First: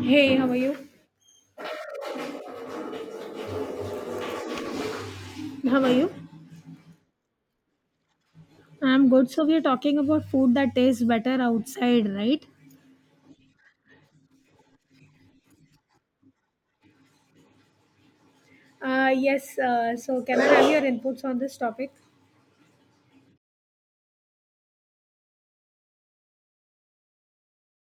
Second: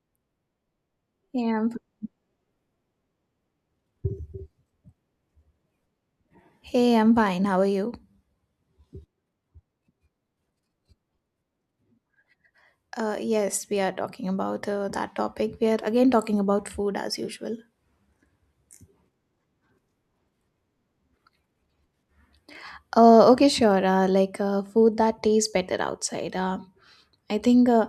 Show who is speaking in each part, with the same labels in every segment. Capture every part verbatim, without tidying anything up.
Speaker 1: Hey, how are you?
Speaker 2: Hey, I'm,
Speaker 1: How are you?
Speaker 2: Hey, I'm fine. How are you?
Speaker 1: I'm good. So we are talking about food that tastes better outside, right?
Speaker 2: Uh, yes, we are talking about uh, that topic. We are again talking about food as usual.
Speaker 1: Uh, yes, uh, so can I have your inputs on this topic?
Speaker 2: Uh, okay, sure. Uh, like uh, food that tastes better outside. Uh, I think, uh,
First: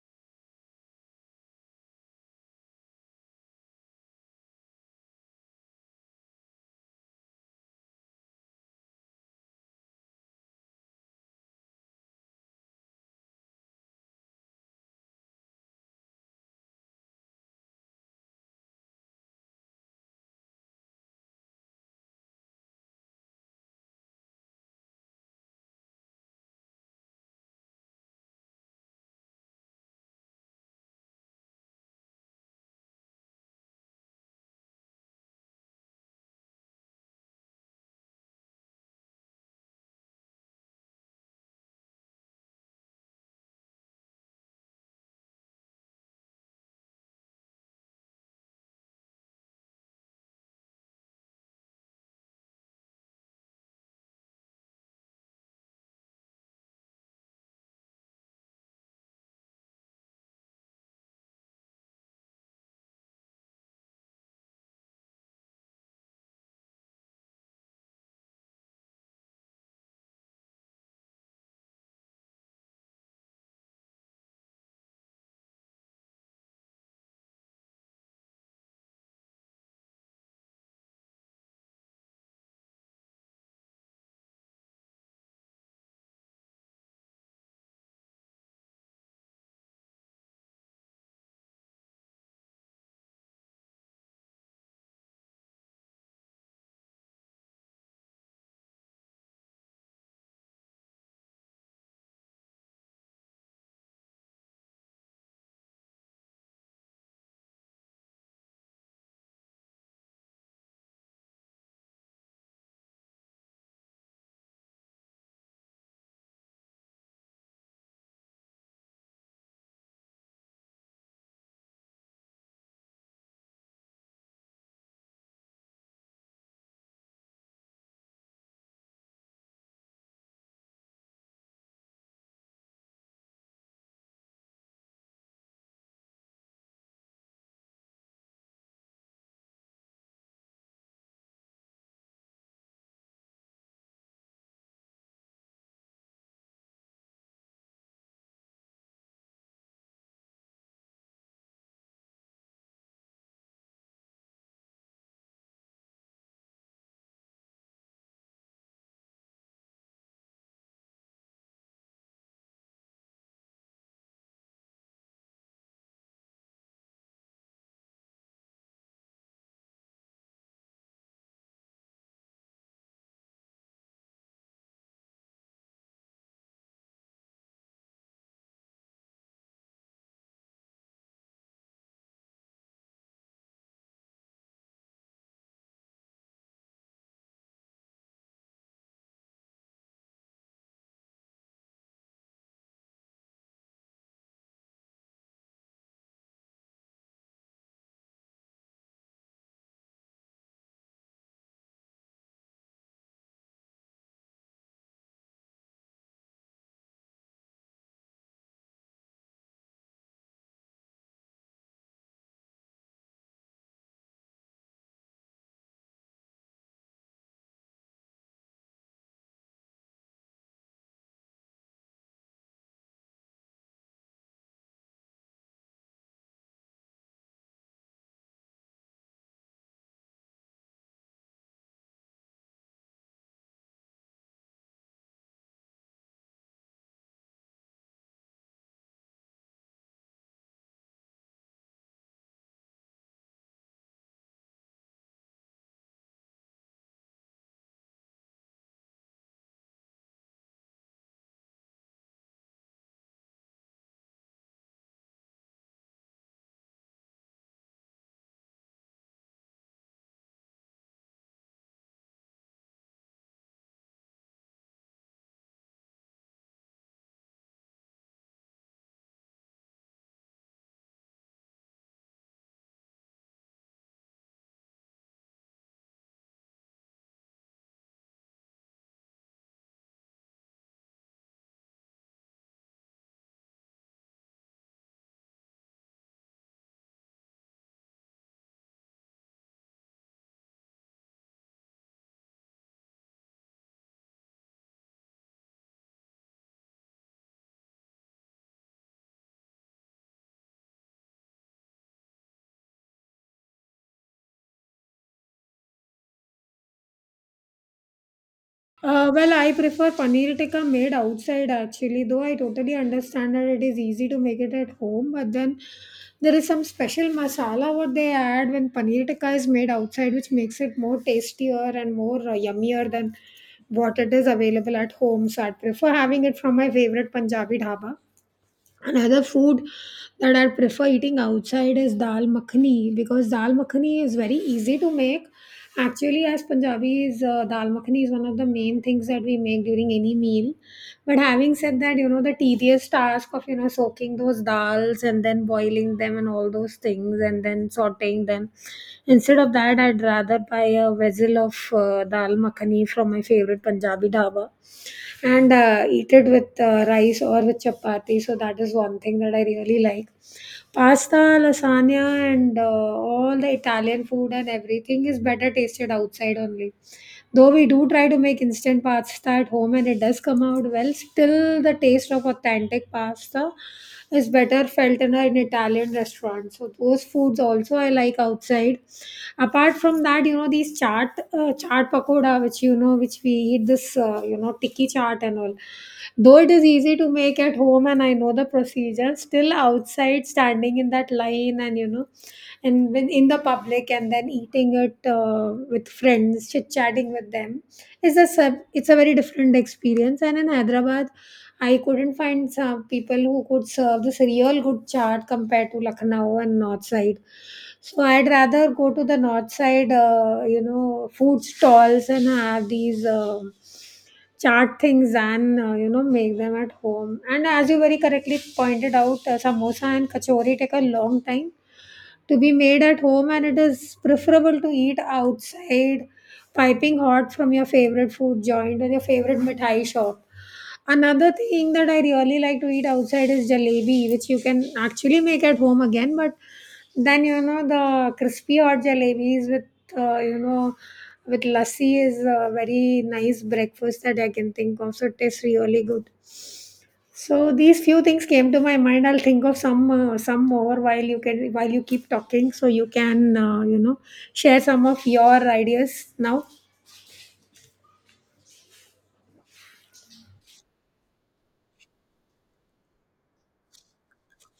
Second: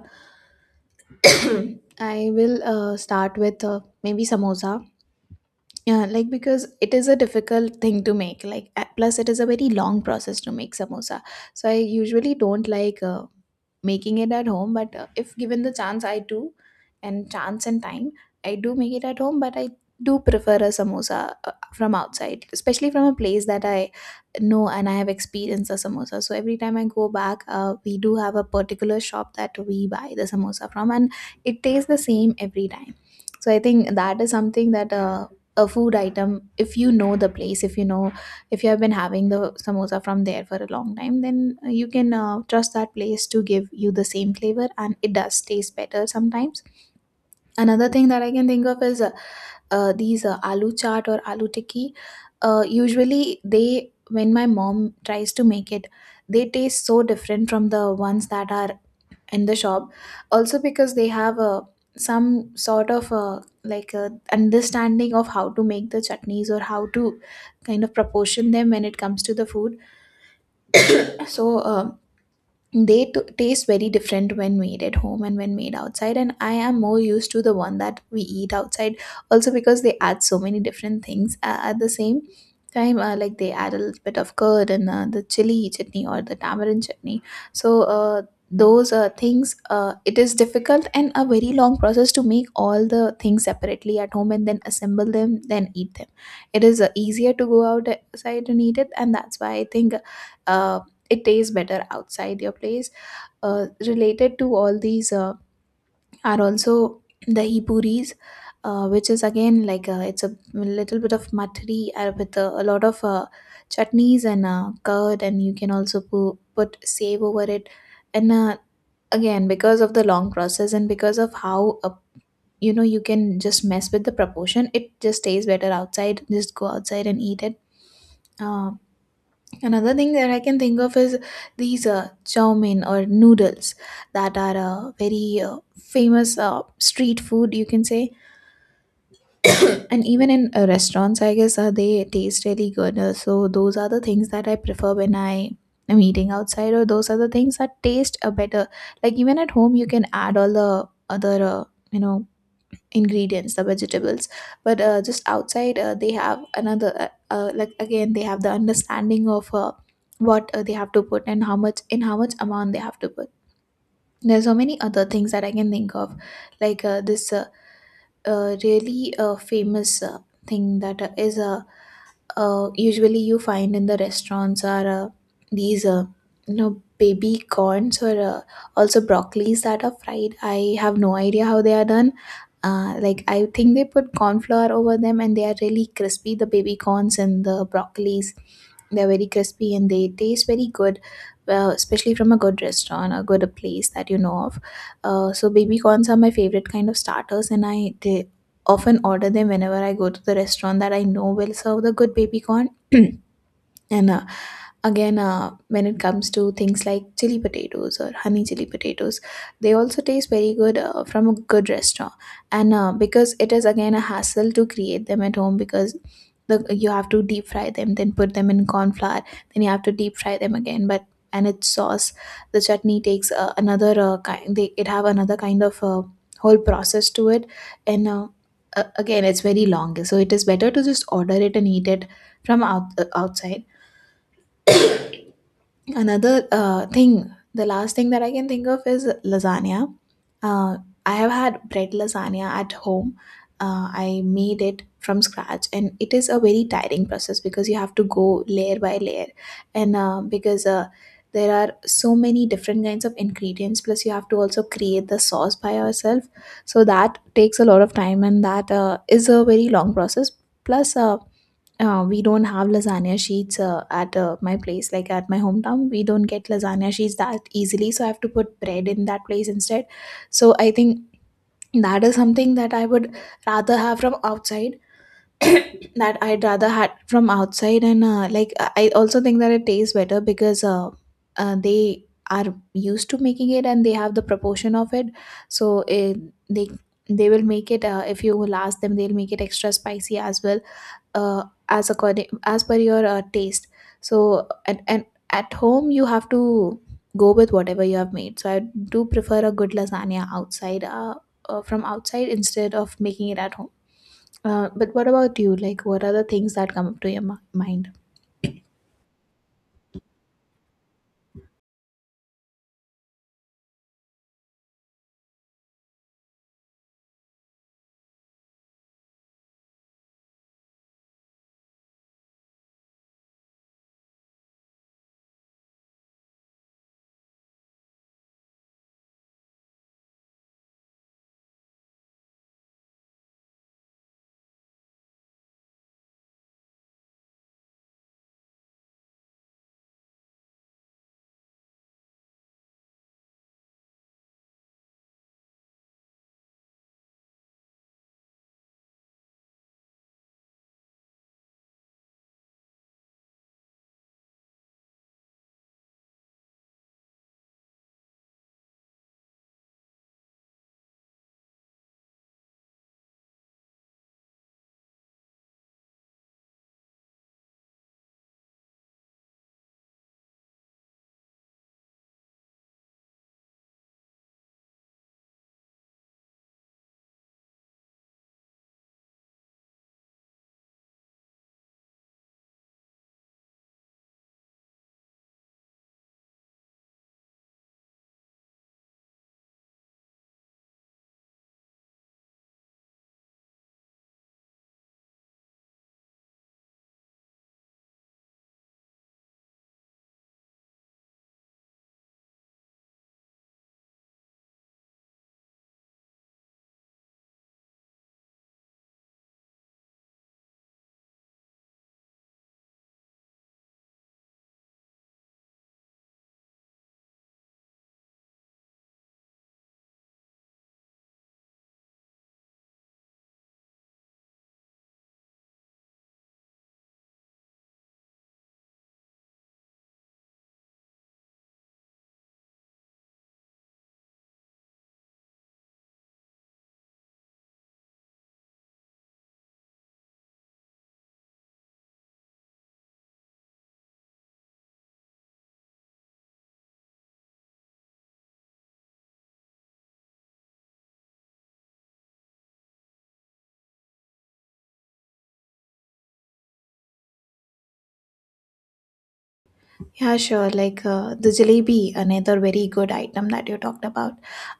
Speaker 2: I will uh, start with uh, maybe samosa. Yeah, like because it is a difficult thing to make. Like uh, plus, it is a very long process to make samosa. So I usually don't like uh, making it at home, but uh, if given the chance I do, and chance and time I do make it at home, but I do prefer a samosa uh, from outside, especially from a place that I know and I have experienced a samosa. So every time I go back, uh, we do have a particular shop that we buy the samosa from, and it tastes the same every time. So I think that is something that, uh, a food item, if you know the place, if you know, if you have been having the samosa from there for a long time, then uh, you can uh, trust that place to give you the same flavor, and it does taste better sometimes. Another thing that I can think of is uh, uh, these uh, aloo chaat or aloo tikki. Uh, usually they, when my mom tries to make it, they taste so different from the ones that are in the shop, also because they have a, some sort of a, like a understanding of how to make the chutneys, or how to kind of proportion them when it comes to the food. So uh, they t- taste very different when made at home and when made outside, and I am more used to the one that we eat outside, also because they add so many different things uh, at the same time. Uh, like, they add a little bit of curd and uh, the chili chutney or the tamarind chutney. So uh, those uh, things, uh, it is difficult and a very long process to make all the things separately at home and then assemble them, then eat them. It is uh, easier to go outside and eat it, and that's why I think uh, it tastes better outside your place. Uh, related to all these uh, are also dahi puris, uh, which is again like, uh, it's a little bit of matri uh, with a, a lot of uh, chutneys and uh, curd, and you can also pu- put save over it. And uh, again, because of the long process, and because of how, uh, you know, you can just mess with the proportion, it just tastes better outside. Just go outside and eat it. uh, Another thing that I can think of is these uh, chow mein or noodles that are uh, very uh, famous uh, street food, you can say. And even in uh, restaurants, I guess uh, they taste really good. Uh, so those are the things that I prefer when I am eating outside, or those are the things that taste uh, better. Like, even at home, you can add all the other, uh, you know, ingredients, the vegetables, but uh, just outside uh, they have another uh, uh, like, again they have the understanding of uh, what uh, they have to put, and how much, in how much amount they have to put. There's so many other things that I can think of, like uh, this uh, uh, really uh, famous uh, thing that uh, is a, uh, usually you find in the restaurants are uh, these uh, you know, baby corns, or uh, also broccolis, that are fried. I have no idea how they are done. Uh, like, I think they put corn flour over them, and they are really crispy, the baby corns and the broccolis. They're very crispy and they taste very good, well, especially from a good restaurant, a good place that you know of. Uh, so baby corns are my favorite kind of starters, and I they, often order them whenever I go to the restaurant that I know will serve the good baby corn. And uh, again, uh, when it comes to things like chili potatoes or honey chili potatoes, they also taste very good uh, from a good restaurant. And uh, because it is again a hassle to create them at home, because the, you have to deep fry them, then put them in corn flour, then you have to deep fry them again, but and its sauce, the chutney takes uh, another uh, kind, they it have another kind of uh, whole process to it. And uh, uh, again, it's very long, so it is better to just order it and eat it from out, uh, outside. Another uh, thing, the last thing that I can think of, is lasagna. Uh, I have had bread lasagna at home. Uh, I made it from scratch, and it is a very tiring process, because you have to go layer by layer, and uh, because uh, there are so many different kinds of ingredients. Plus, you have to also create the sauce by yourself, so that takes a lot of time, and that uh, is a very long process. Plus, uh, uh, we don't have lasagna sheets uh, at uh, my place, like at my hometown. We don't get lasagna sheets that easily, so I have to put bread in that place instead. So I think that is something that I would rather have from outside. That I'd rather had from outside, and uh, like, I I also think that it tastes better, because uh, uh, they are used to making it, and they have the proportion of it. So it, they they will make it, uh, if you will ask them, they'll make it extra spicy as well, uh, as according, as per your uh, taste. So and, and at home you have to go with whatever you have made, so I do prefer a good lasagna outside, uh, uh, from outside, instead of making it at home. Uh, but what about you? Like, what are the things that come up to your mi- mind?
Speaker 1: Uh, well, I prefer paneer tikka made outside, actually, though I totally understand that it is easy to make it at home, but then there is some special masala what they add when paneer tikka is made outside, which makes it more tastier and more uh, yummier than what it is available at home. So I prefer having it from my favorite Punjabi dhaba. Another food that I prefer eating outside is dal makhani, because dal makhani is very easy to make. Actually, as Punjabis, uh, dal makhani is one of the main things that we make during any meal. But having said that, you know, the tedious task of, you know, soaking those dals and then boiling them and all those things and then sauteing them. Instead of that, I'd rather buy a vessel of uh, dal makhani from my favorite Punjabi dhaba and uh, eat it with uh, rice or with chapati. So that is one thing that I really like. Pasta, lasagna, and uh, all the Italian food and everything is better tasted outside only. Though we do try to make instant pasta at home and it does come out well, still the taste of authentic pasta is better felt in an Italian restaurant. So those foods also I like outside. Apart from that, you know these chaat uh, chaat pakoda, which you know which we eat this, uh, you know tikki chaat and all. Though it is easy to make at home and I know the procedure, still outside standing in that line, and you know and when in the public and then eating it uh, with friends, chit chatting with them, is a sub- it's a very different experience. And in Hyderabad, I couldn't find some people who could serve this real good chaat compared to Lucknow and north side, so I'd rather go to the north side uh, you know food stalls and have these uh, chart things and uh, you know make them at home. And as you very correctly pointed out, uh, samosa and kachori take a long time to be made at home and it is preferable to eat outside, piping hot, from your favorite food joint or your favorite mithai shop. Another thing that I really like to eat outside is jalebi, which you can actually make at home again, but then you know the crispy hot jalebis with uh, you know with lassi is a very nice breakfast that I can think of, so it tastes really good. So these few things came to my mind. I'll think of some uh, some more while you can while you keep talking, so you can uh, you know share some of your ideas now.
Speaker 2: Yeah, sure. Like uh, the jalebi, another very good item that you talked about.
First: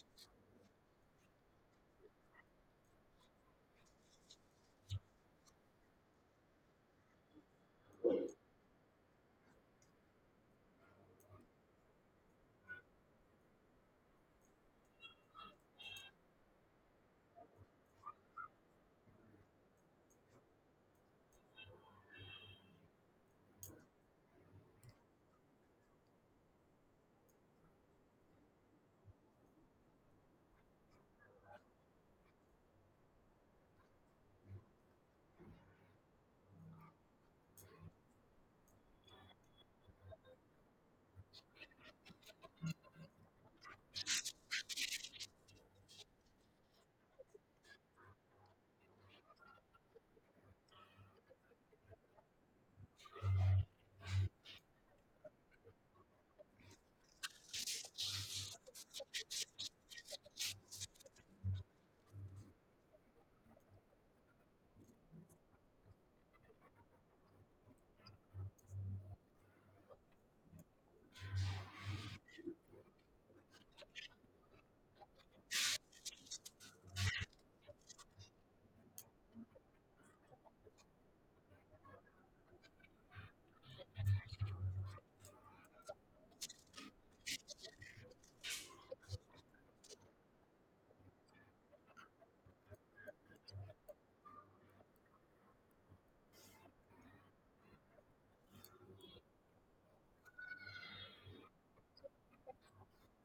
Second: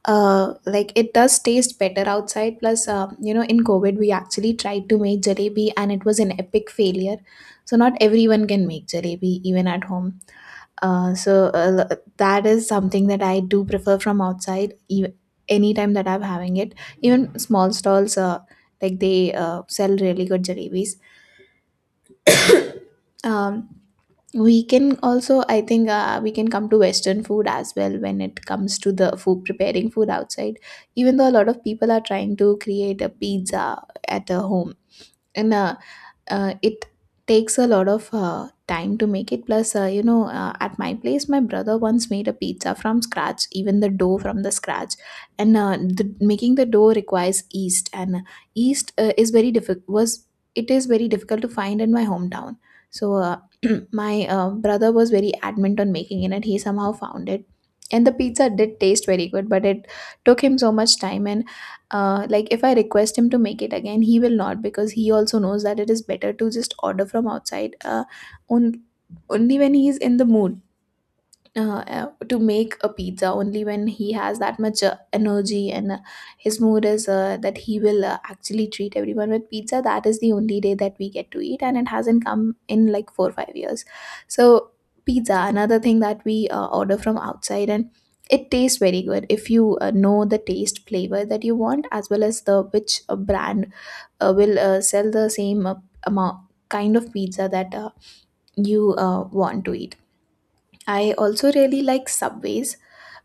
Speaker 2: Uh, like, it does taste better outside. Plus, uh, you know, in COVID we actually tried to make jalebi, and it was an epic failure. So, not everyone can make jalebi even at home. Uh, so, uh, l- that is something that I do prefer from outside, even anytime that I'm having it. Even small stalls, uh, like, they uh, sell really good jalebis. Um, we can also, I think, uh, we can come to western food as well, when it comes to the food, preparing food outside. Even though a lot of people are trying to create a pizza at a home in a, uh, it takes a lot of uh, time to make it. Plus, uh, you know, uh, at my place my brother once made a pizza from scratch, even the dough from the scratch. And uh, the, making the dough requires yeast, and yeast uh, is very difficult, was it is very difficult to find in my hometown. So uh, my uh, brother was very adamant on making it, and he somehow found it, and the pizza did taste very good, but it took him so much time. And uh, like, if I request him to make it again, he will not, because he also knows that it is better to just order from outside. uh, on, Only when he is in the mood, uh, uh, to make a pizza, only when he has that much uh, energy, and uh, his mood is uh, that, he will uh, actually treat everyone with pizza, that is the only day that we get to eat, and it hasn't come in like four or five years. So pizza, another thing that we uh, order from outside, and it tastes very good if you uh, know the taste, flavor that you want, as well as the, which uh, brand uh, will uh, sell the same uh, amount, kind of pizza that uh, you uh, want to eat. I also really like Subways,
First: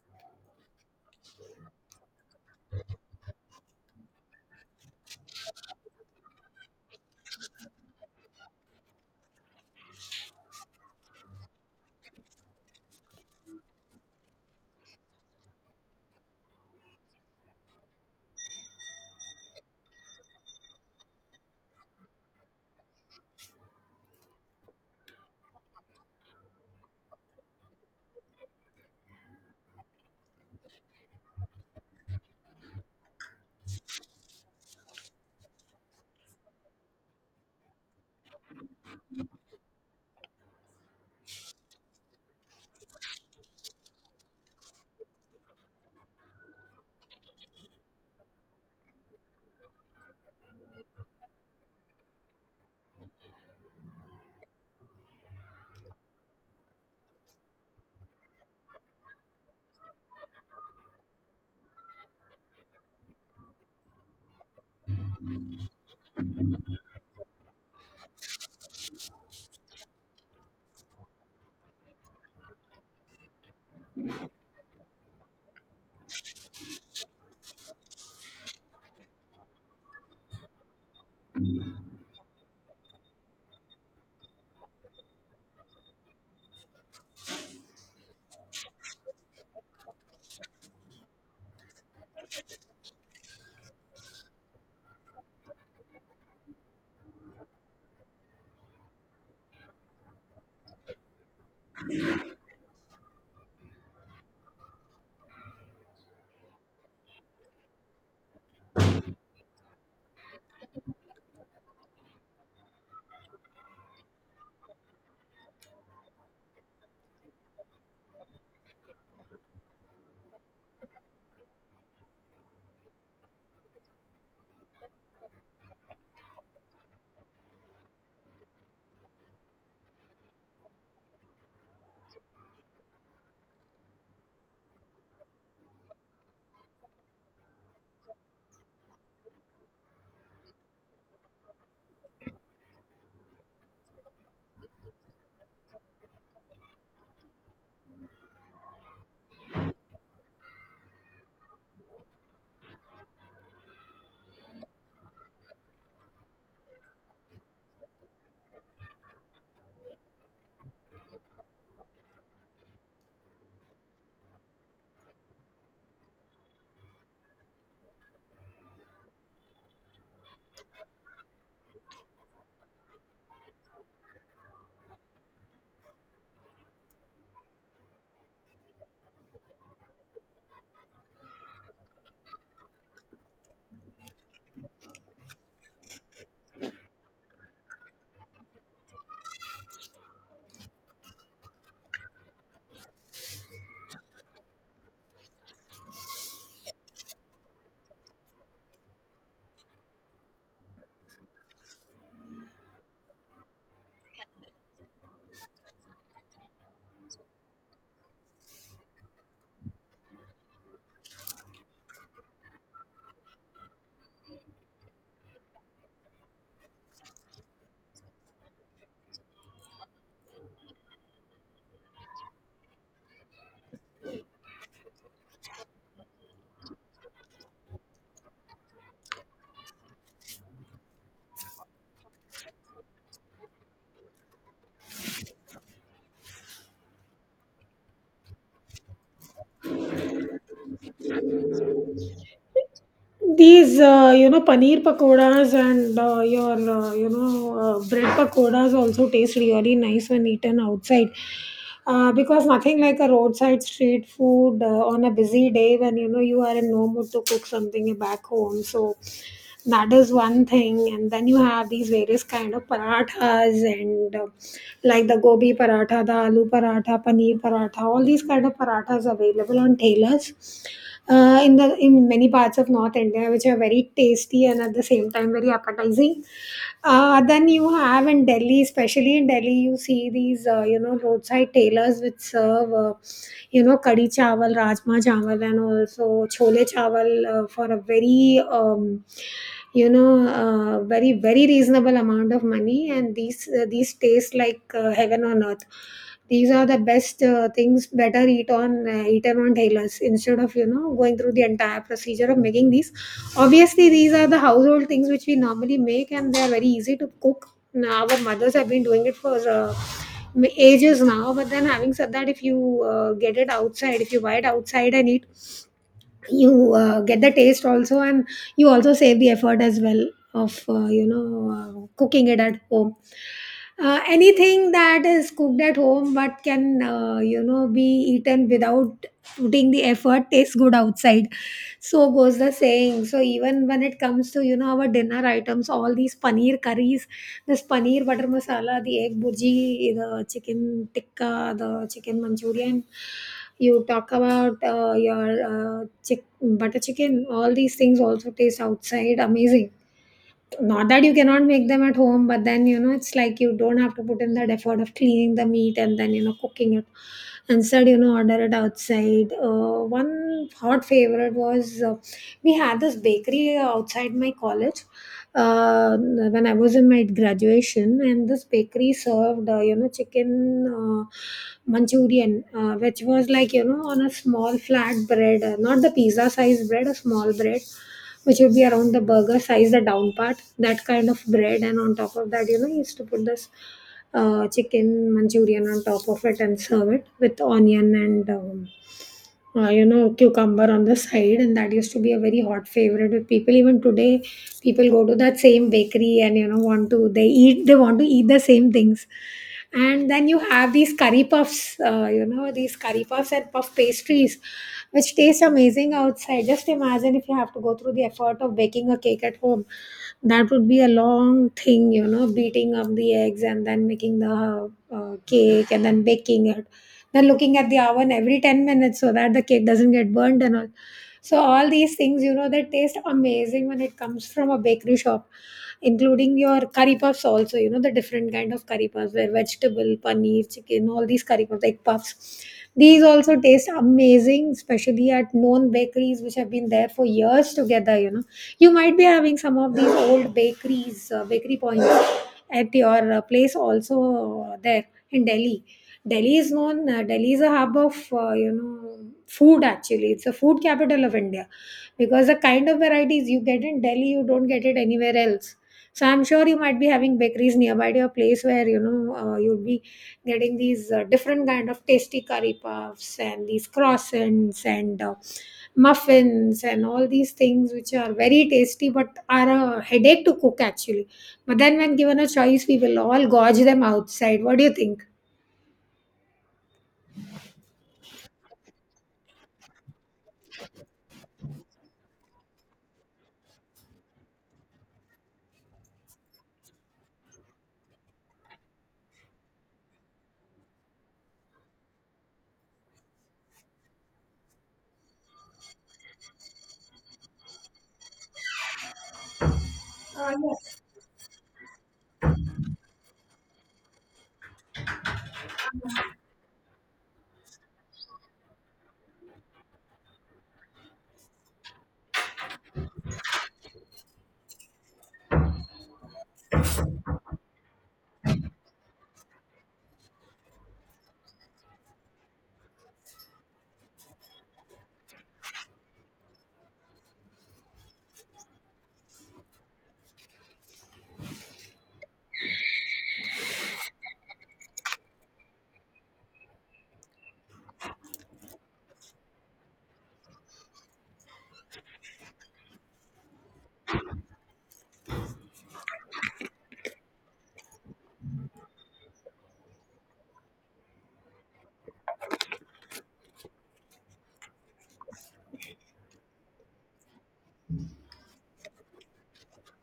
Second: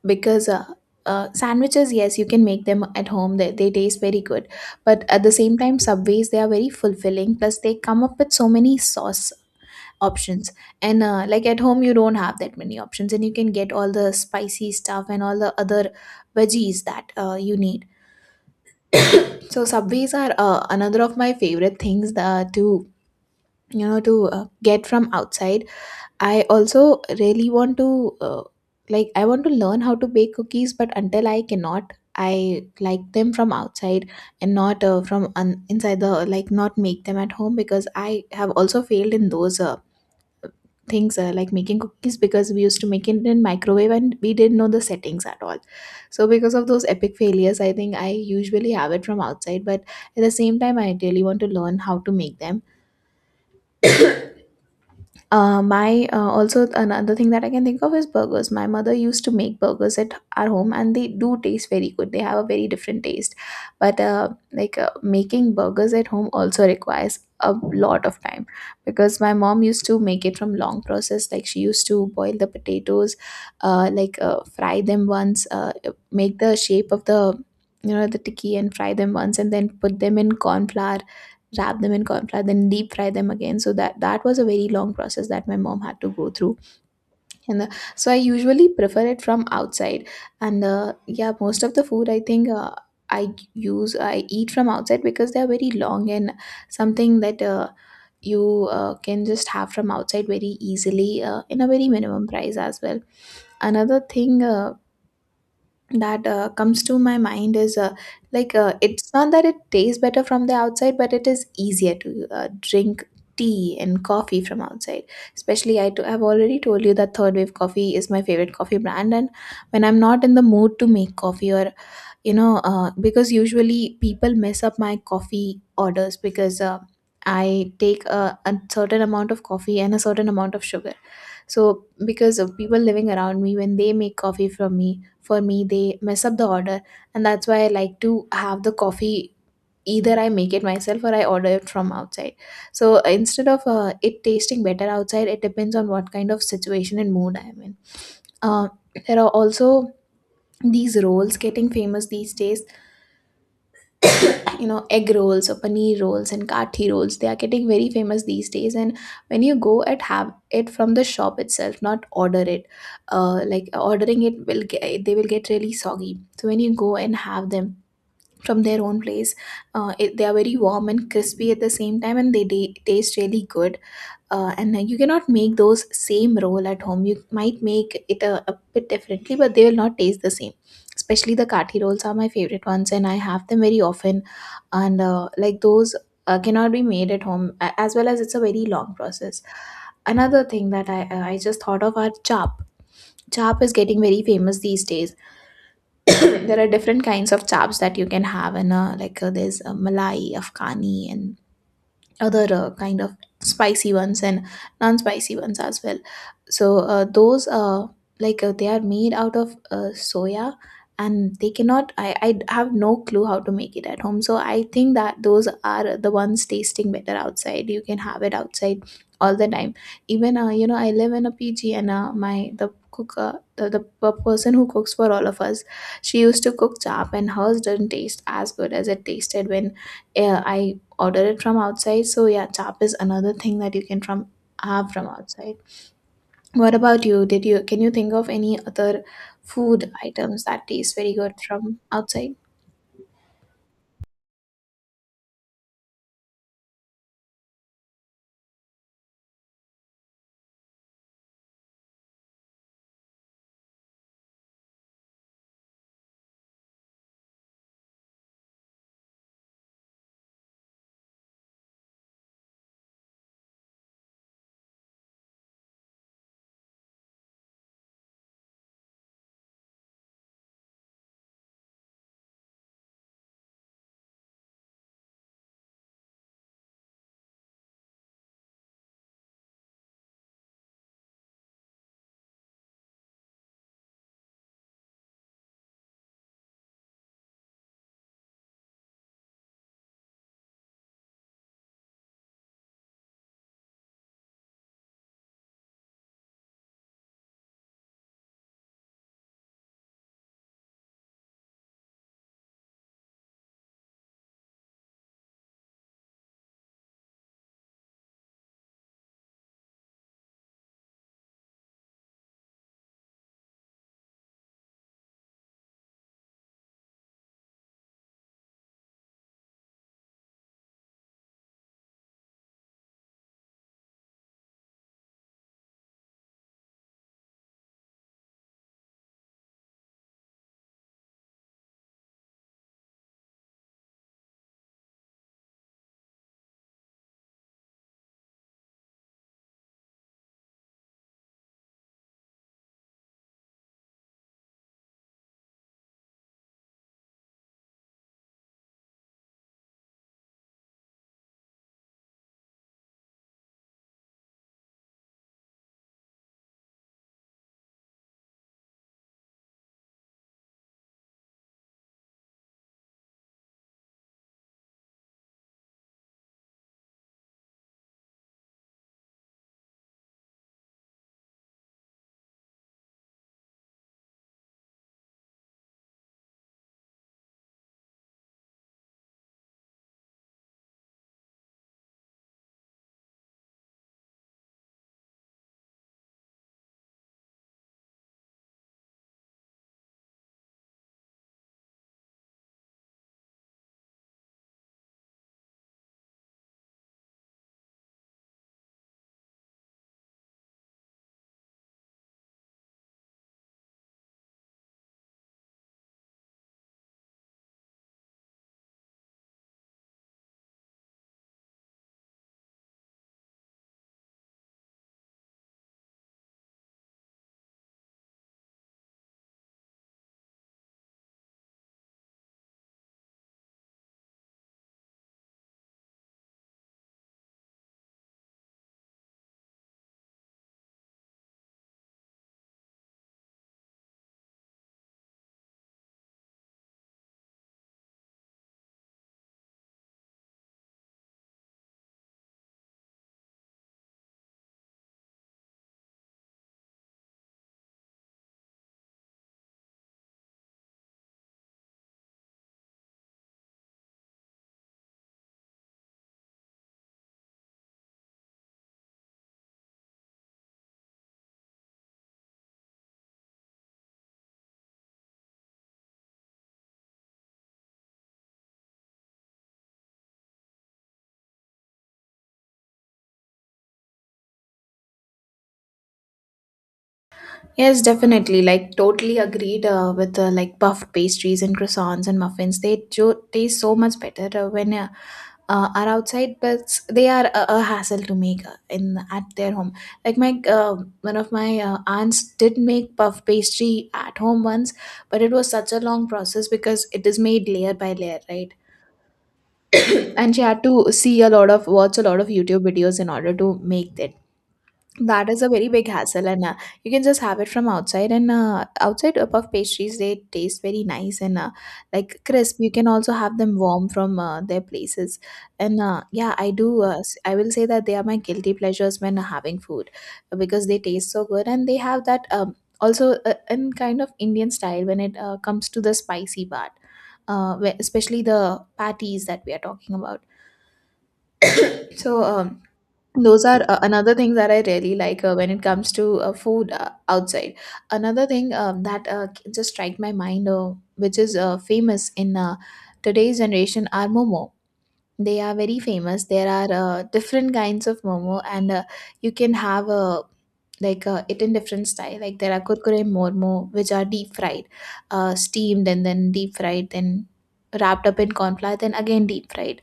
Speaker 2: because uh, uh, sandwiches, yes you can make them at home, they, they taste very good. But at the same time, subways, they are very fulfilling, plus they come up with so many sauce options. And uh, like, at home you don't have that many options, and you can get all the spicy stuff and all the other veggies that uh, you need. So subways are uh, another of my favorite things uh, to, you know to uh, get from outside. I also really want to uh, like, I want to learn how to bake cookies, but until I cannot, I like them from outside, and not uh, from un- inside the like not make them at home because I have also failed in those uh, things uh, like making cookies because we used to make it in microwave and we didn't know the settings at all. So because of those epic failures, I think I usually have it from outside, but at the same time, I really want to learn how to make them Uh, my uh, Also another thing that I can think of is burgers. My mother used to make burgers at our home, and they do taste very good. They have a very different taste, but uh, like uh, making burgers at home also requires a lot of time because my mom used to make it from long process. Like she used to boil the potatoes, uh, like uh, fry them once, uh, make the shape of the you know the tikki and fry them once, and then put them in corn flour, wrap them in corn flour, then deep fry them again, so that that was a very long process that my mom had to go through. And uh, So I usually prefer it from outside. And uh, Yeah, most of the food, I think, uh, i use i eat from outside because they are very long and something that uh, you uh, can just have from outside very easily uh, in a very minimum price as well. Another thing uh, that uh, comes to my mind is uh, like uh, it's not that it tastes better from the outside, but it is easier to uh, drink tea and coffee from outside. Especially, I t- I've already told you that third wave coffee is my favorite coffee brand, and when I'm not in the mood to make coffee or you know uh, because usually people mess up my coffee orders because uh, I take a, a certain amount of coffee and a certain amount of sugar. So because of people living around me, when they make coffee from me for me, they mess up the order, and that's why I like to have the coffee. Either I make it myself or I order it from outside. So uh, instead of uh, it tasting better outside, it depends on what kind of situation and mood I am in. Uh, there are also these roles getting famous these days, you know, egg rolls or paneer rolls and kathi rolls, they are getting very famous these days. And when you go and have it from the shop itself, not order it, uh, like ordering it will get, they will get really soggy. So when you go and have them from their own place, uh, it, they are very warm and crispy at the same time, and they, they taste really good. Uh, and then you cannot make those same roll at home. You might make it a, a bit differently, but they will not taste the same. Especially the kathi rolls are my favorite ones, and I have them very often. And uh, like those uh, cannot be made at home, a- as well as it's a very long process. Another thing that i uh, i just thought of are chap. Chap is getting very famous these days. There are different kinds of chaps that you can have, and uh, like uh, there's uh, malai, afghani, and other uh, kind of spicy ones, and non-spicy ones as well. So uh, those uh, like uh, they are made out of uh, soya, and they cannot I, I have no clue how to make it at home. So I think that those are the ones tasting better outside. You can have it outside all the time. Even, uh, you know, I live in a pg, and uh, my the cook, uh, the, the p- person who cooks for all of us, she used to cook chap and hers didn't taste as good as it tasted when uh, I ordered it from outside. So yeah, chap is another thing that you can from have from outside. What about you? Did you Can you think of any other food items that taste very good from outside?
Speaker 1: These, uh, you know, paneer pakoras, and uh, your, uh, you know, uh, bread pakoras also taste really nice when eaten outside. Uh, because nothing like a roadside street food uh, on a busy day when, you know, you are in no mood to cook something back home. So that is one thing. And then you have these various kind of parathas, and uh, like the gobi paratha, the aloo paratha, paneer paratha, all these kind of parathas available on tailors uh, in the in many parts of North India, which are very tasty and at the same time very appetizing. Uh, then you have in Delhi, especially in Delhi, you see these uh, you know roadside tailors which serve uh, you know kadi chawal, rajma chawal, and also chole chawal uh, for a very, um, you know uh, very, very reasonable amount of money, and these uh, these taste like uh, heaven on earth. These are the best uh, things. Better eat on uh, eat them on halos instead of, you know going through the entire procedure of making these. Obviously, these are the household things which we normally make, and they are very easy to cook. Now, our mothers have been doing it for. Uh, m- ages now. But then, having said that, if you uh, get it outside, if you buy it outside and eat, you uh, get the taste also, and you also save the effort as well of uh, you know uh, cooking it at home. Uh, anything that is cooked at home but can uh, you know be eaten without putting the effort tastes good outside, so goes the saying. So even when it comes to, you know our dinner items, all these paneer curries, this paneer butter masala, the egg burji, the chicken tikka, the chicken Manchurian. You talk about uh, your uh, chick- butter chicken. All these things also taste outside amazing. Not that you cannot make them at home, but then, you know it's like you don't have to put in that effort of cleaning the meat and then, you know cooking it. Instead, you know order it outside. Uh, one hot favorite was, uh, we had this bakery outside my college uh, when I was in my graduation, and this bakery served uh, you know chicken uh, Manchurian, uh, which was like, you know on a small flat bread, uh, not the pizza size bread, a small bread, which would be around the burger size, the down part, that kind of bread, and on top of that, you know he used to put this uh, chicken manchurian on top of it and serve it with onion and um, uh, you know cucumber on the side, and that used to be a very hot favorite with people. Even today people go to that same bakery and, you know want to they eat they want to eat the same things. And then you have these curry puffs uh, you know these curry puffs and puff pastries which taste amazing outside. Just imagine if you have to go through the effort of baking a cake at home. That would be a long thing, you know beating up the eggs and then making the uh, cake and then baking it, they're looking at the oven every ten minutes so that the cake doesn't get burnt and all. So all these things, you know, they taste amazing when it comes from a bakery shop, including your curry puffs also, you know, the different kind of curry puffs, where vegetable, paneer, chicken, all these curry puffs, egg puffs. These also taste amazing, especially at known bakeries which have been there for years together, you know. You might be having some of these old bakeries, uh, bakery points at your uh, place also, uh, there in Delhi. Delhi is known. Uh, Delhi is a hub of uh, you know food. Actually, it's a food capital of India, because the kind of varieties you get in Delhi, you don't get it anywhere else. So I'm sure you might be having bakeries nearby to your place where, you know uh, you'll be getting these uh, different kind of tasty curry puffs and these croissants and uh, muffins and all these things, which are very tasty but are a headache to cook, actually. But then, when given a choice, we will all gorge them outside. What do you think?
Speaker 2: Yes, definitely. Like, totally agreed uh, with uh, like puffed pastries and croissants and muffins. They jo- taste so much better uh, when uh, uh, are outside, but they are a, a hassle to make uh, in at their home. Like my uh, one of my uh, aunts did make puff pastry at home once, but it was such a long process because it is made layer by layer, right? And
Speaker 1: Uh,
Speaker 2: she
Speaker 1: yeah.
Speaker 2: had to see a lot of watch a lot of youtube videos in order to make that. That is a very big hassle, and uh, you can just have it from outside. And uh, outside uh, puff pastries, they taste very nice and uh, like crisp. You can also have them warm from uh, their places. And uh, yeah, I do uh, s- I will say that they are my guilty pleasures when having food because they taste so good. And they have that, um, also uh, in kind of indian style when it uh, comes to the spicy part, uh, where- especially the patties that we are talking about. So um, those are uh, another thing that I really like uh, when it comes to uh, food uh, outside. Another thing, um, that uh, c- just strike my mind, uh, which is uh, famous in uh, today's generation, are momo. They are very famous. There are uh, different kinds of momo, and uh, you can have uh, like uh, it in different style. Like there are kurkure momo, which are deep fried, uh, steamed and then deep fried, then wrapped up in corn flour, then again deep fried.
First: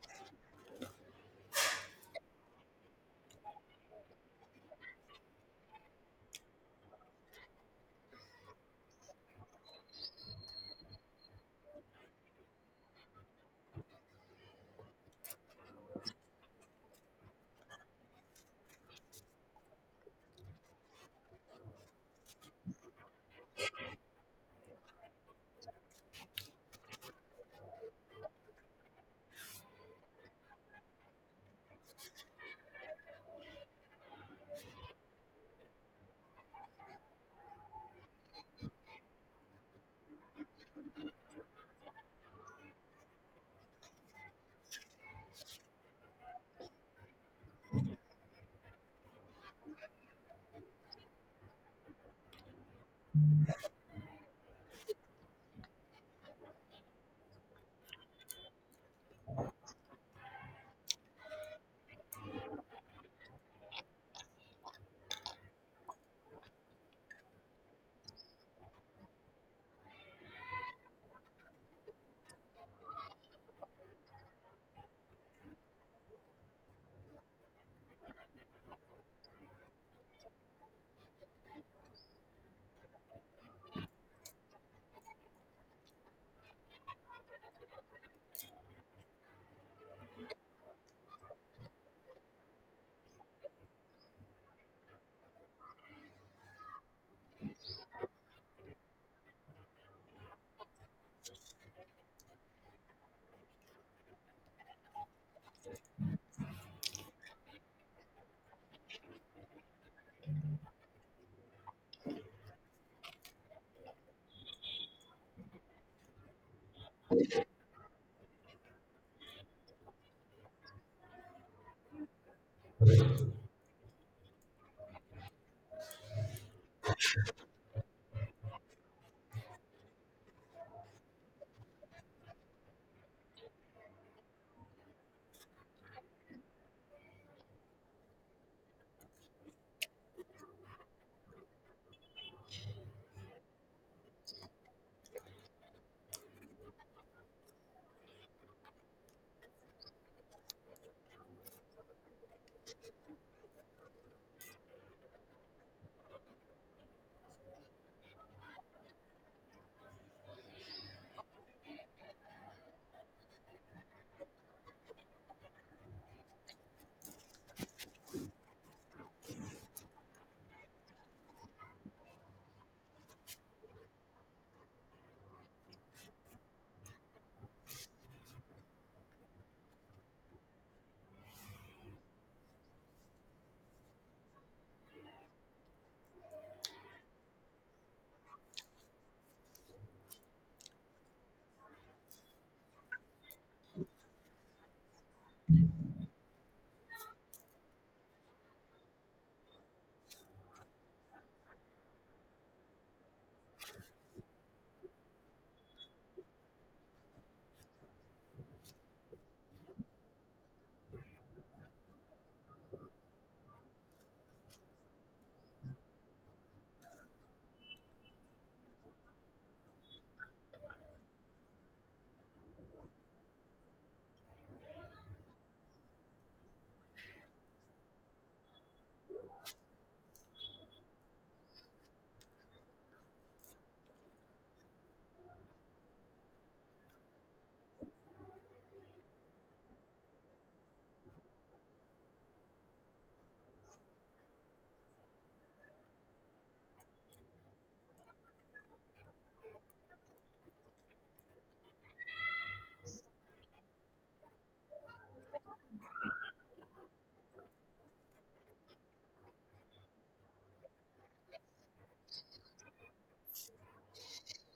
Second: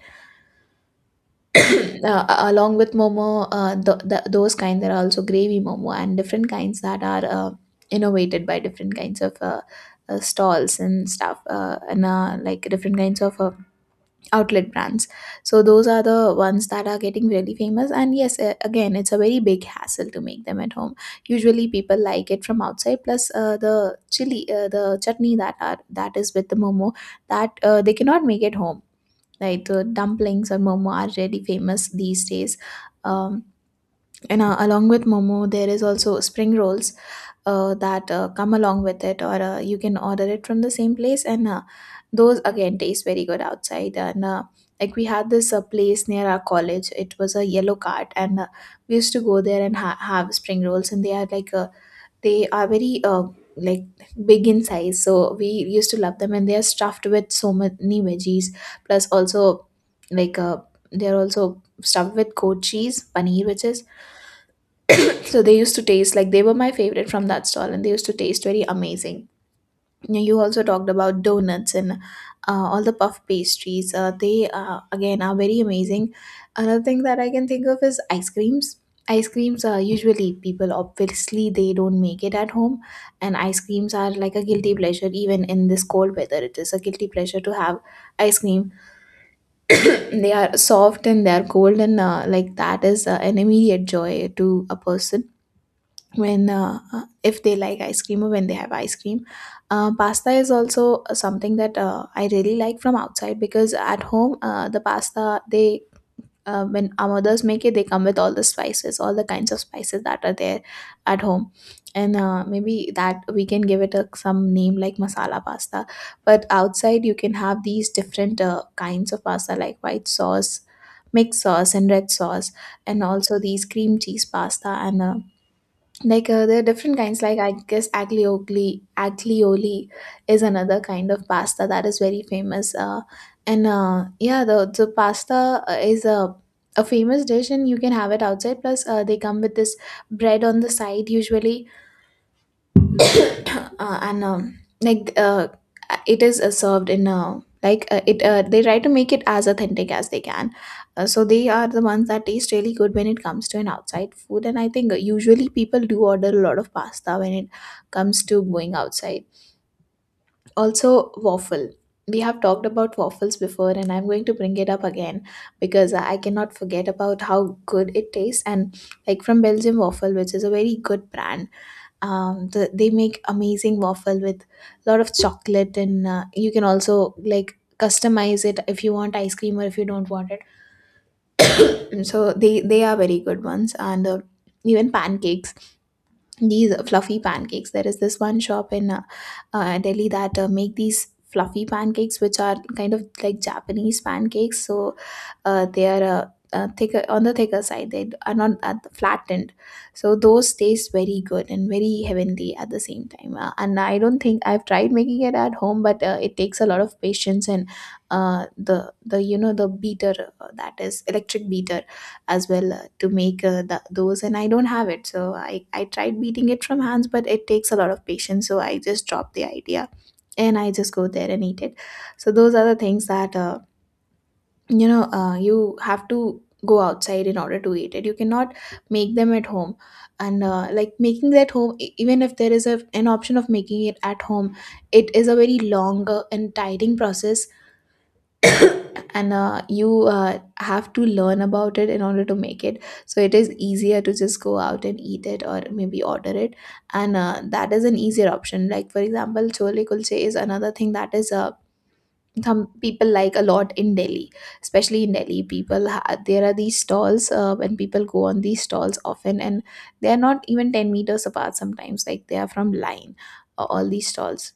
Speaker 2: uh, Along with momo, uh, th- th- those kind, there are also gravy momo and different kinds that are uh, innovated by different kinds of uh, uh, stalls and stuff, uh, and uh, like different kinds of uh, outlet brands. So those are the ones that are getting really famous. And yes, uh, again, it's a very big hassle to make them at home. Usually, people like it from outside. Plus, uh, the chili, uh, the chutney that are that is with the momo, that uh, they cannot make at home. Like, uh, dumplings or momo are really famous these days. Um, and uh, Along with momo, there is also spring rolls uh, that uh, come along with it, or uh, you can order it from the same place. And uh, Those again taste very good outside. And uh, Like, we had this uh, place near our college, it was a yellow cart, and uh, we used to go there and ha- have spring rolls, and they are like a they are very uh, like big in size, so we used to love them. And they are stuffed with so many veggies, plus also like uh, they are also stuffed with goat cheese paneer, which is, so they used to taste like they were my favorite from that stall, and they used to taste very amazing. Yeah, you also talked about donuts and uh, all the puff pastries, uh, they uh, again are very amazing. Another thing that I can think of is ice creams. Ice creams are usually, people obviously they don't make it at home. And ice creams are like a guilty pleasure. Even in this cold weather, it is a guilty pleasure to have ice cream. They are soft and they are cold, and uh, like that is uh, an immediate joy to a person when uh, uh, if they like ice cream or when they have ice cream. Uh, pasta is also uh, something that uh, I really like from outside, because at home uh, the pasta, they, uh, when our mothers make it, they come with all the spices, all the kinds of spices that are there at home. And uh, maybe that we can give it a, some name like masala pasta. But outside you can have these different uh, kinds of pasta, like white sauce, mixed sauce, and red sauce, and also these cream cheese pasta. And uh, like uh, there are different kinds, like I guess aglioli aglioli is another kind of pasta that is very famous. Uh, and uh, Yeah, the, the pasta uh, is a a famous dish, and you can have it outside. Plus uh, they come with this bread on the side usually. Uh, and um, like uh, It is uh, served in, uh, like uh, it uh, they try to make it as authentic as they can. Uh, so they are the ones that taste really good when it comes to an outside food. And I think uh, usually people do order a lot of pasta when it comes to going outside. Also waffle. We have talked about waffles before and I'm going to bring it up again because I cannot forget About how good it tastes. And like, from Belgium Waffle, which is a very good brand. Um the, they make amazing waffle with a lot of chocolate, and uh, you can also like customize it if you want ice cream or if you don't want it. And so they they are very good ones, and uh, even pancakes, these fluffy pancakes. There is this one shop in uh, uh, Delhi that uh, make these fluffy pancakes which are kind of like Japanese pancakes. So uh, they are uh, uh, thicker, on the thicker side. They are not uh, flattened. So those taste very good and very heavenly at the same time. Uh, and I don't think I've tried making it at home, but uh, it takes a lot of patience, and uh, the the you know, the beater, uh, that is electric beater as well, uh, to make uh, th- those. And I don't have it, so I, I tried beating it from hands, but it takes a lot of patience, so I just dropped the idea and I just go there and eat it. So those are the things that uh, you know uh, you have to go outside in order to eat it. You cannot make them at home. And uh, like making that home, e- even if there is a, an option of making it at home, it is a very long uh, and tiring process. And uh, you uh, have to learn about it in order to make it, so it is easier to just go out and eat it or maybe order it. And uh, that is an easier option. Like for example, chole kulche is another thing that is, uh, some people like a lot in Delhi. Especially in Delhi, people ha- there are these stalls, uh, when people go on these stalls often, and they are not even ten meters apart sometimes, like they are from line, uh, all these stalls.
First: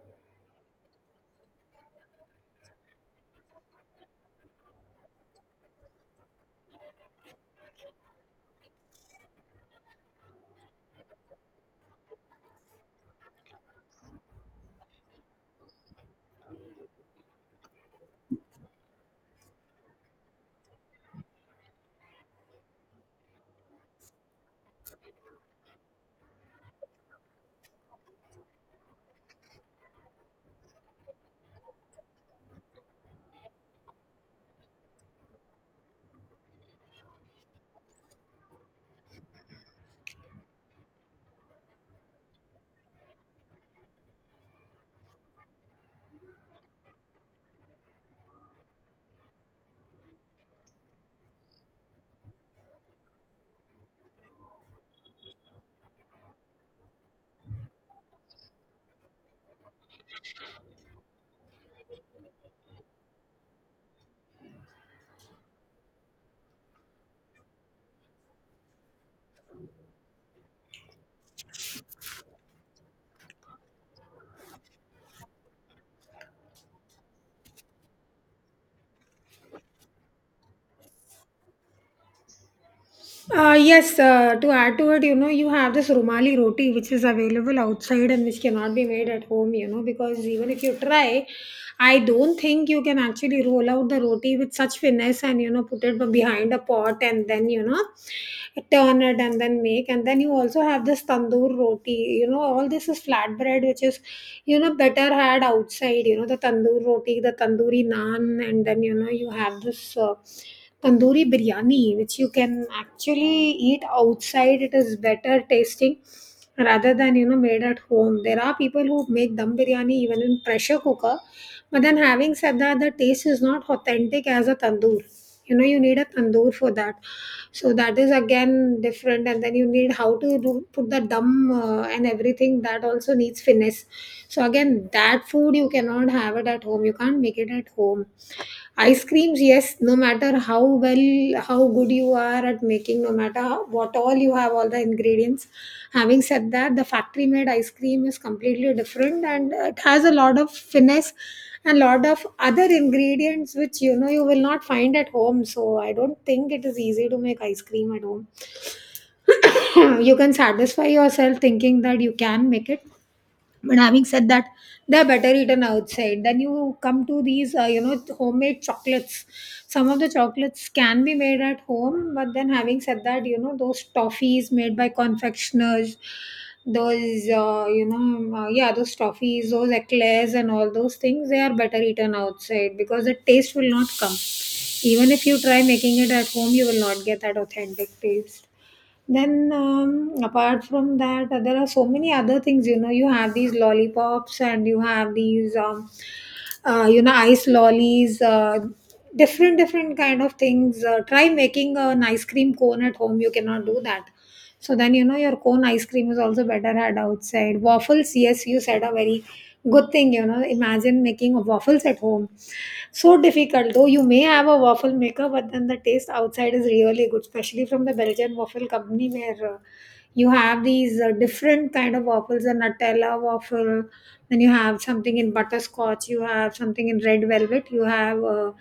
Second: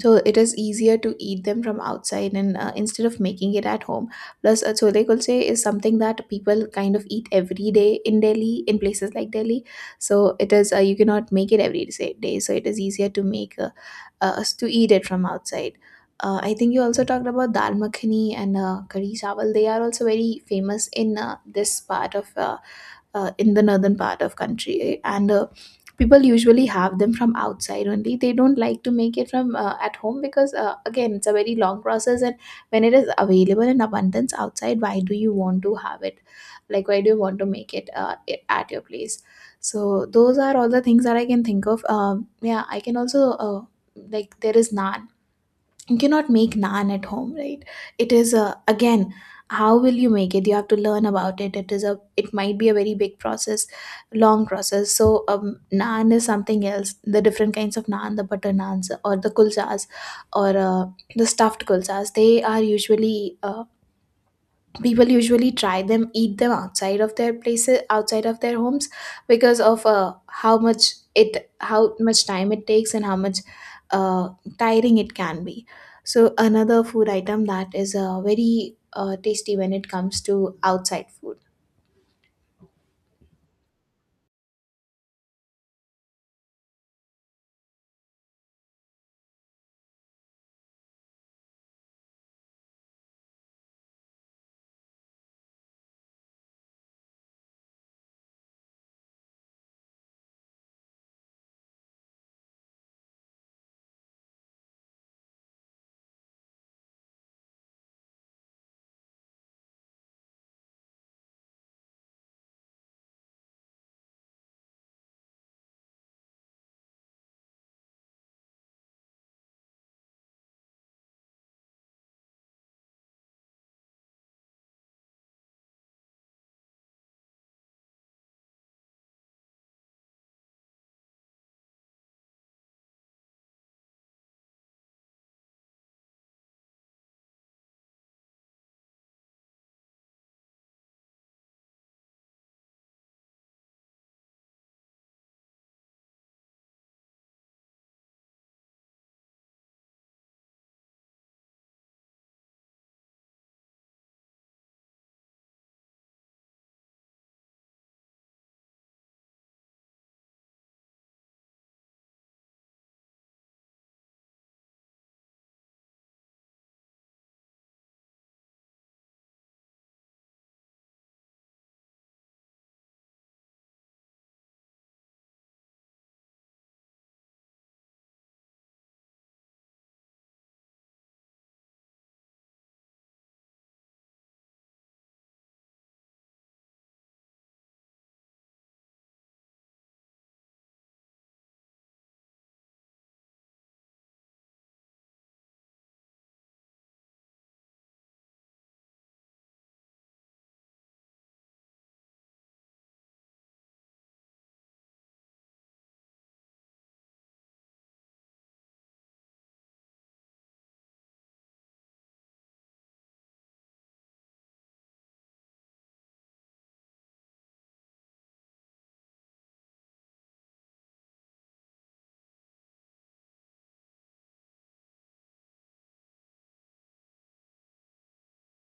Speaker 2: So it is easier to eat them from outside and uh, instead of making it at home. Plus uh, chole kulche is something that people kind of eat every day in Delhi, in places like Delhi. So it is uh, you cannot make it every sa- day, so it is easier to make uh, uh, us to eat it from outside. uh, I think you also talked about dal makhani and uh, kari chawal. They are also very famous in uh, this part of uh, uh, in the northern part of country, eh? And uh, people usually have them from outside only. They don't like to make it from uh, at home, because uh, again, it's a very long process. And when it is available in abundance outside, why do you want to have it? Like why do you want to make it uh, i- at your place? So those are all the things that I can think of. Um, yeah, I can also uh, like, there is naan. You cannot make naan at home, right? It is a, again, how will you make it? You have to learn about it. It is a, it might be a very big process, long process. So um, naan is something else. The different kinds of naan, the butter naans or the kulchas, or uh, the stuffed kulchas, they are usually, uh, people usually try them, eat them outside of their places, outside of their homes, because of uh, how much it, how much time it takes and how much uh, tiring it can be. So another food item that is uh, very uh, tasty when it comes to outside food.
Speaker 1: Uh, yes, uh, to add to it, you know, you have this Rumali roti, which is available outside and which cannot be made at home, you know, because even if you try, I don't think you can actually roll out the roti with such finesse and, you know, put it behind a pot and then, you know, turn it and then make. And then you also have this tandoor roti. You know, all this is flatbread which is, you know, better had outside, you know, the tandoor roti, the tandoori naan, and then, you know, you have this. Uh, tandoori biryani, which you can actually eat outside, it is better tasting rather than, you know made at home. There are people who make dum biryani even in pressure cooker, but then having said that, the taste is not authentic as a tandoor. You know you need a tandoor for that. So that is again different, and then you need how to do, put the dum, uh, and everything, that also needs finesse. So again, that food you cannot have it at home, you can't make it at home. Ice creams, yes, no matter how well, how good you are at making, no matter how, what all you have, all the ingredients. Having said that, the factory made ice cream is completely different and it has a lot of finesse and lot of other ingredients which, you know you will not find at home. So I don't think it is easy to make ice cream at home. You can satisfy yourself thinking that you can make it, but having said that, they're better eaten outside. Then you come to these, uh, you know, homemade chocolates. Some of the chocolates can be made at home, but then having said that, you know, those toffees made by confectioners, those, uh, you know, um, uh, yeah, those toffees, those eclairs, and all those things, they are better eaten outside, because the taste will not come. Even if you try making it at home, you will not get that authentic taste. Then, um, apart from that, uh, there are so many other things. You know, you have these lollipops, and you have these, um, uh, you know, ice lollies. Uh, different different kind of things, uh, try making an ice cream cone at home, you cannot do that. So then, you know your cone ice cream is also better had outside. Waffles, yes, you said, are very good thing. You know, imagine making waffles at home. So difficult, though you may have a waffle maker, but then the taste outside is really good, especially from the Belgian waffle company, where uh, you have these uh, different kind of waffles, a Nutella waffle, then you have something in butterscotch, you have something in red velvet, you have. Uh,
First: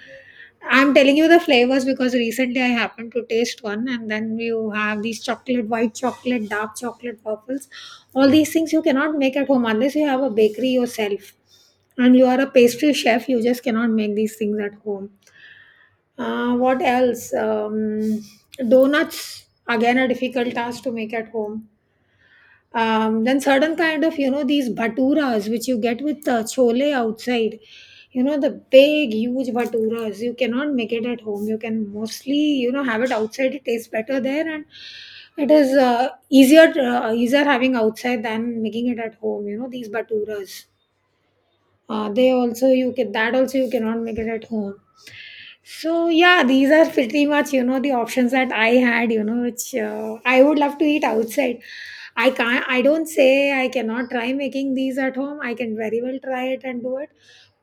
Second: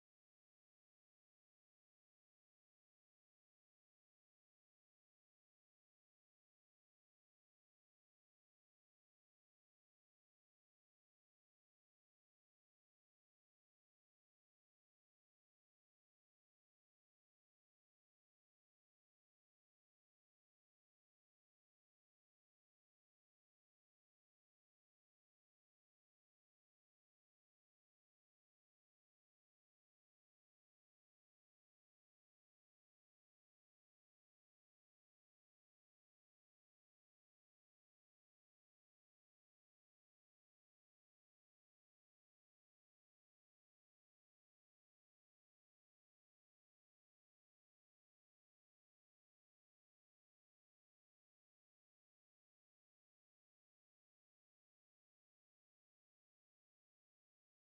Speaker 1: I'm telling you the flavors because recently I happened to taste one, and then you have these chocolate, white chocolate, dark chocolate, purples. All these things you cannot make at home unless you have a bakery yourself and you are a pastry chef. You just cannot make these things at home. Uh, what else? Um, donuts, again, a difficult task to make at home. Um, then certain kind of, you know these baturas which you get with uh, chole outside, you know the big huge baturas, you cannot make it at home. You can mostly, you know have it outside, it tastes better there, and it is uh, easier uh, easier having outside than making it at home. You know these baturas, uh, they also, you can, that also you cannot make it at home. So yeah, these are pretty much, you know the options that I had, you know which uh, I would love to eat outside. i can't I don't say I cannot try making these at home, I can very well try it and do it.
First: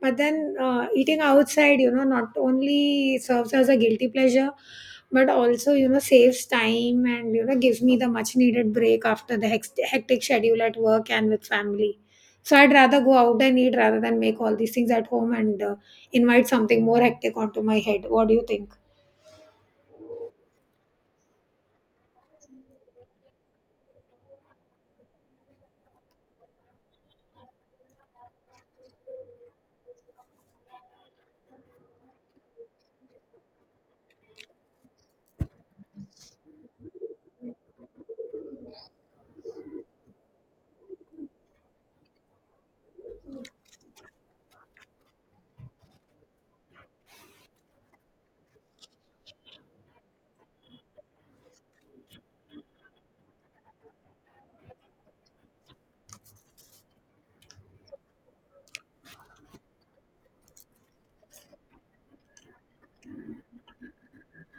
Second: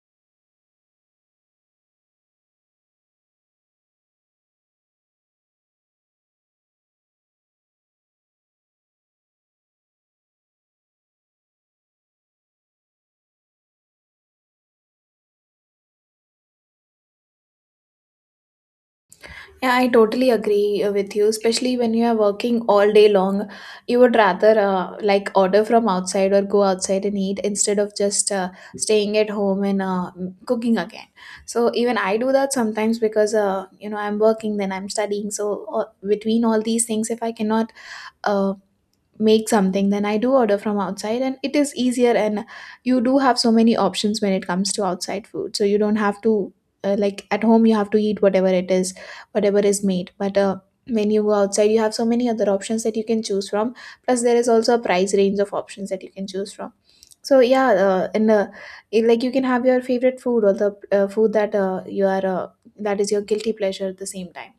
Speaker 1: But then, uh, eating outside, you know not only serves as a guilty pleasure, but also, you know saves time, and, you know gives me the much needed break after the hex- hectic schedule at work and with family. So I'd rather go out and eat rather than make all these things at home and uh, invite something more hectic onto my head. What do you think?
Speaker 2: Yeah, I totally agree uh, with you, especially when you are working all day long. You would rather uh, like order from outside or go outside and eat, instead of just uh, staying at home and uh, cooking again. So even I do that sometimes, because uh, you know, I'm working, then I'm studying. So uh, between all these things, if I cannot um make something, then I do order from outside, and it is easier. And you do have so many options when it comes to outside food, so you don't have to uh, like, at home you have to eat whatever it is, whatever is made. But uh, when you go outside, you have so many other options that you can choose from. Plus there is also a price range of options that you can choose from. So yeah, uh, and uh, it- like you can have your favorite food, or the uh, food that uh, you are uh, that is your guilty pleasure at the same time.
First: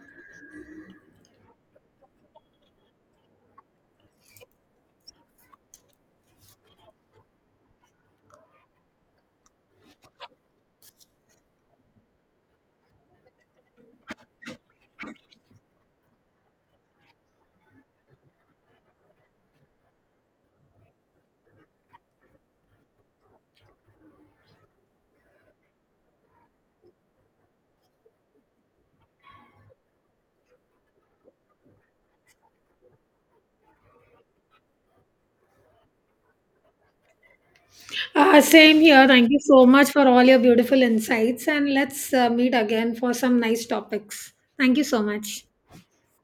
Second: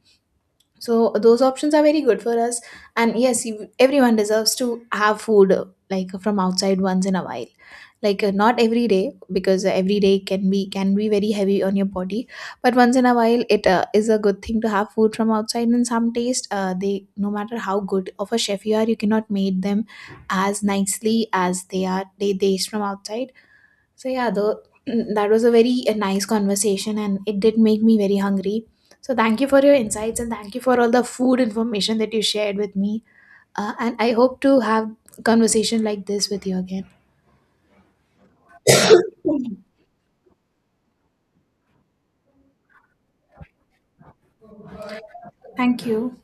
Speaker 2: So those options are very good for us. And yes, you, everyone deserves to have food uh, like from outside once in a while. Like uh, not every day, because every day can be, can be very heavy on your body. But once in a while, it uh, is a good thing to have food from outside. And some taste, uh, they, no matter how good of a chef you are, you cannot make them as nicely as they are, they taste from outside. So yeah, the that was a very a nice conversation, and it did make me very hungry. So thank you for your insights, and thank you for all the food information that you shared with me. Uh, and I hope to have conversation like this with you again.
Speaker 1: Uh, same here. Thank you so much for all your beautiful insights. And let's uh, meet again for some nice topics. Thank you so much.
Speaker 2: Thank you.